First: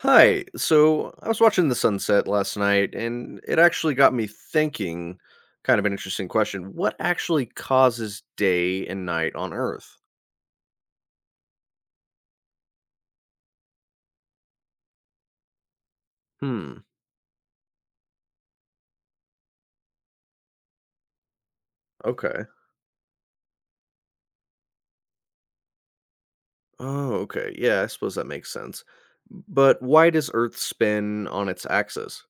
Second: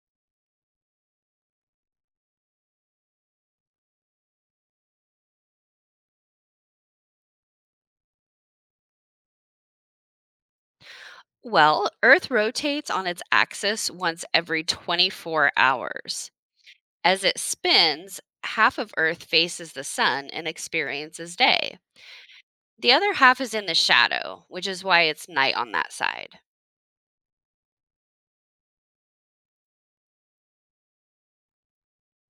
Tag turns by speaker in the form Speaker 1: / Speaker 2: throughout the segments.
Speaker 1: Hi. So I was watching the sunset last night, and it actually got me thinking kind of an interesting question. What actually causes day and night on Earth?
Speaker 2: Well, Earth rotates on its axis once every 24 hours.
Speaker 1: Hmm.
Speaker 2: As it spins, half of Earth faces the sun and experiences day.
Speaker 1: Okay.
Speaker 2: The other half is in the shadow, which is why it's night on that side.
Speaker 1: Oh, okay. Yeah, I suppose that makes sense. But why does Earth spin on its axis?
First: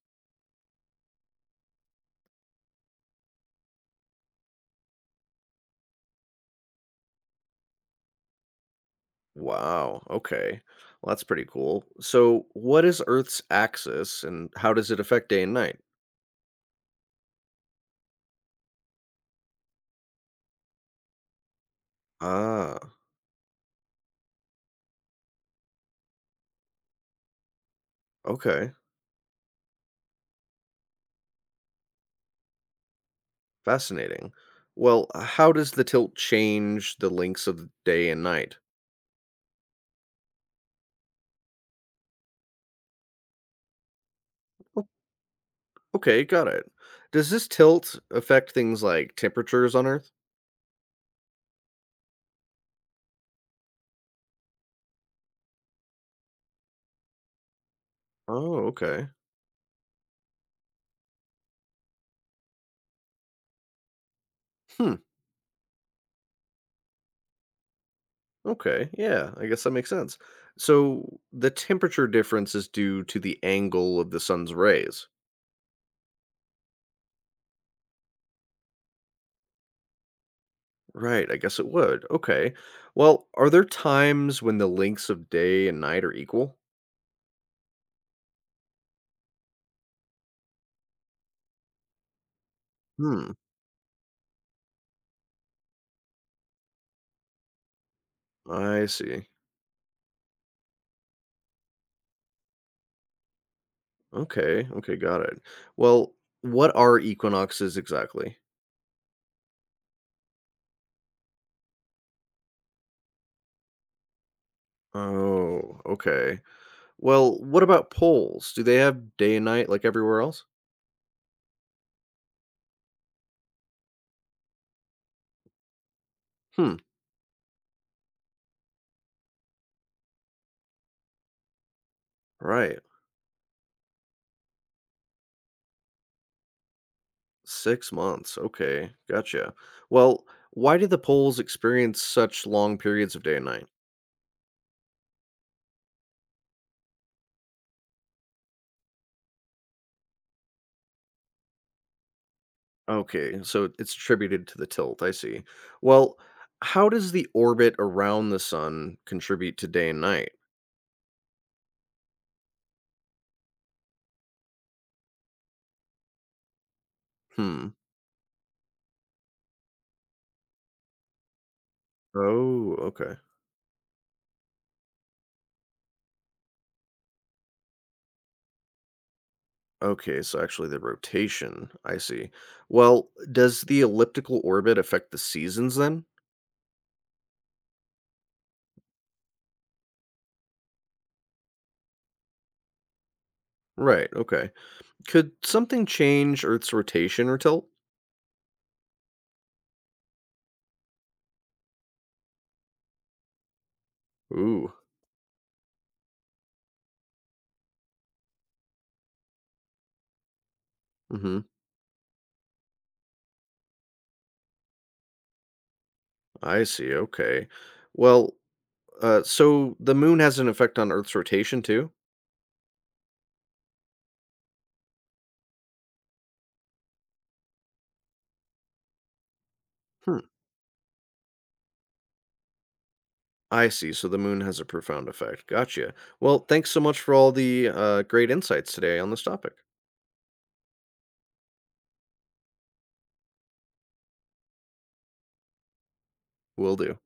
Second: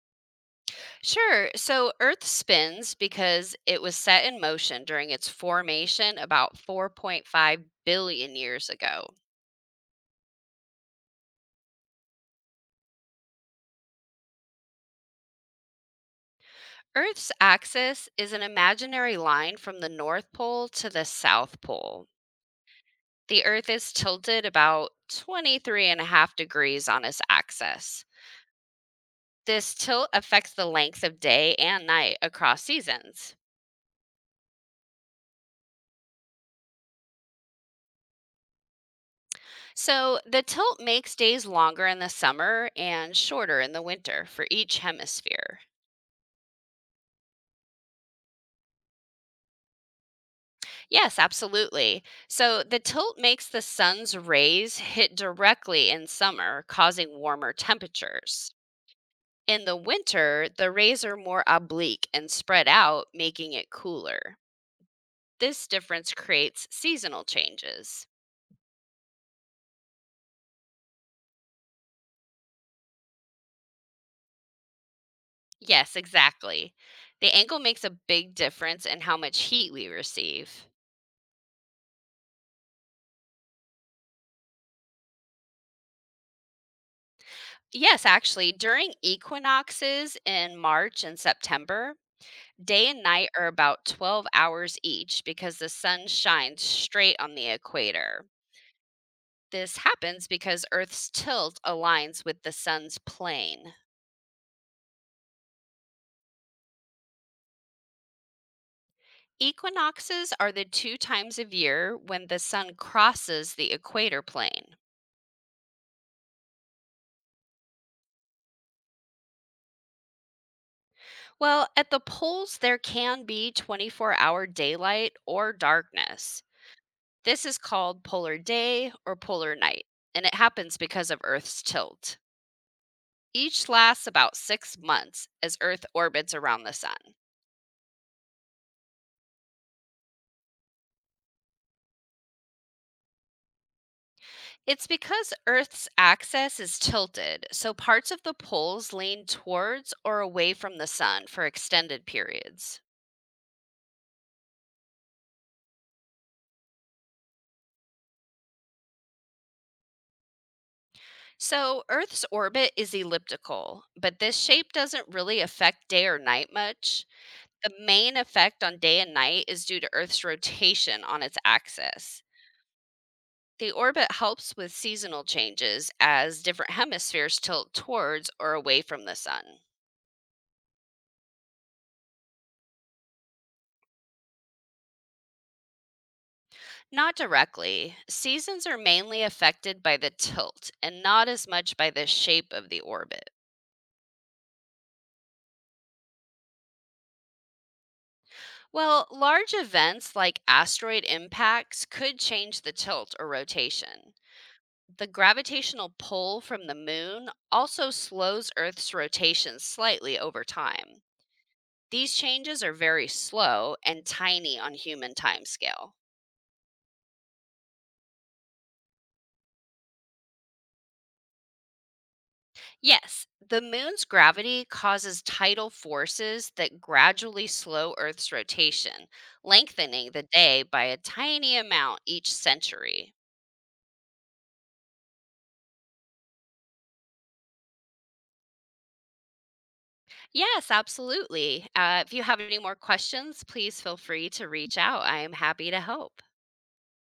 Speaker 2: Sure, so Earth spins because it was set in motion during its formation about 4.5 billion years ago.
Speaker 1: Wow. Okay. Well, that's pretty cool. So, what is Earth's axis, and how does it affect day and night?
Speaker 2: Earth's axis is an imaginary line from the North Pole to the South Pole.
Speaker 1: Ah,
Speaker 2: The Earth is tilted about 23.5 degrees on its axis.
Speaker 1: okay.
Speaker 2: This tilt affects the length of day and night across seasons.
Speaker 1: Fascinating. Well, how does the tilt change the lengths of day and night?
Speaker 2: So, the tilt makes days longer in the summer and shorter in the winter for each
Speaker 1: O-
Speaker 2: hemisphere.
Speaker 1: Okay, got it. Does this tilt affect things like temperatures on Earth?
Speaker 2: Yes, absolutely. So, the tilt makes the sun's rays hit directly in summer, causing warmer temperatures.
Speaker 1: Oh, okay.
Speaker 2: In the winter, the rays are more oblique and spread out, making it cooler.
Speaker 1: Hmm.
Speaker 2: This difference creates seasonal changes.
Speaker 1: Okay. Yeah, I guess that makes sense. So the temperature difference is due to the angle of the sun's rays.
Speaker 2: Yes, exactly. The angle makes a big difference in how much heat we receive.
Speaker 1: Right, I guess it would. Okay. Well, are there times when the lengths of day and night are equal?
Speaker 2: Yes, actually, during equinoxes in March and September, day and night
Speaker 1: Hmm.
Speaker 2: are about 12 hours each because the sun shines straight on the equator.
Speaker 1: I see.
Speaker 2: This happens because Earth's tilt aligns with the sun's plane.
Speaker 1: Okay, okay, got it. Well, what are equinoxes exactly?
Speaker 2: Equinoxes are the two times of year when the sun crosses the equator plane.
Speaker 1: Oh, okay. Well, what about poles? Do they have day and night like everywhere else?
Speaker 2: Well, at the poles, there can be 24-hour daylight or darkness.
Speaker 1: Hmm,
Speaker 2: This is called polar day or polar night, and it happens because of Earth's tilt.
Speaker 1: right.
Speaker 2: Each lasts about 6 months as Earth orbits around the sun.
Speaker 1: 6 months. Okay, gotcha. Well, why do the poles experience such long periods of day and night?
Speaker 2: It's because Earth's axis is tilted, so parts of the poles lean towards or away from the sun for extended periods.
Speaker 1: Okay, so it's attributed to the tilt. I see. Well, how does the orbit around the sun contribute to day and night?
Speaker 2: So, Earth's orbit is elliptical, but this shape doesn't really affect day or night much.
Speaker 1: Hmm.
Speaker 2: The main effect on day and night is due to Earth's rotation on its axis.
Speaker 1: Oh, okay.
Speaker 2: The orbit helps with seasonal changes as different hemispheres tilt towards or away from the sun.
Speaker 1: Okay, so actually the rotation. I see. Well, does the elliptical orbit affect the seasons then?
Speaker 2: Not directly, seasons are mainly affected by the tilt and not as much by the shape of the orbit.
Speaker 1: Right, okay. Could something change Earth's rotation or tilt?
Speaker 2: Well, large events like asteroid impacts could change the tilt or rotation.
Speaker 1: Ooh.
Speaker 2: The gravitational pull from the moon also slows Earth's rotation slightly over time.
Speaker 1: Mm-hmm.
Speaker 2: These changes are very slow and tiny on human timescale.
Speaker 1: I see, okay. Well, so the moon has an effect on Earth's rotation too?
Speaker 2: Yes, the moon's gravity causes tidal forces that gradually slow Earth's rotation, lengthening
Speaker 1: Hmm.
Speaker 2: the day by a tiny amount each century.
Speaker 1: I see, so the moon has a profound effect. Gotcha. Well, thanks so much for all the great insights today on this topic.
Speaker 2: Yes, absolutely. If you have any more questions, please feel free to reach out. I am happy to help.
Speaker 1: Will do.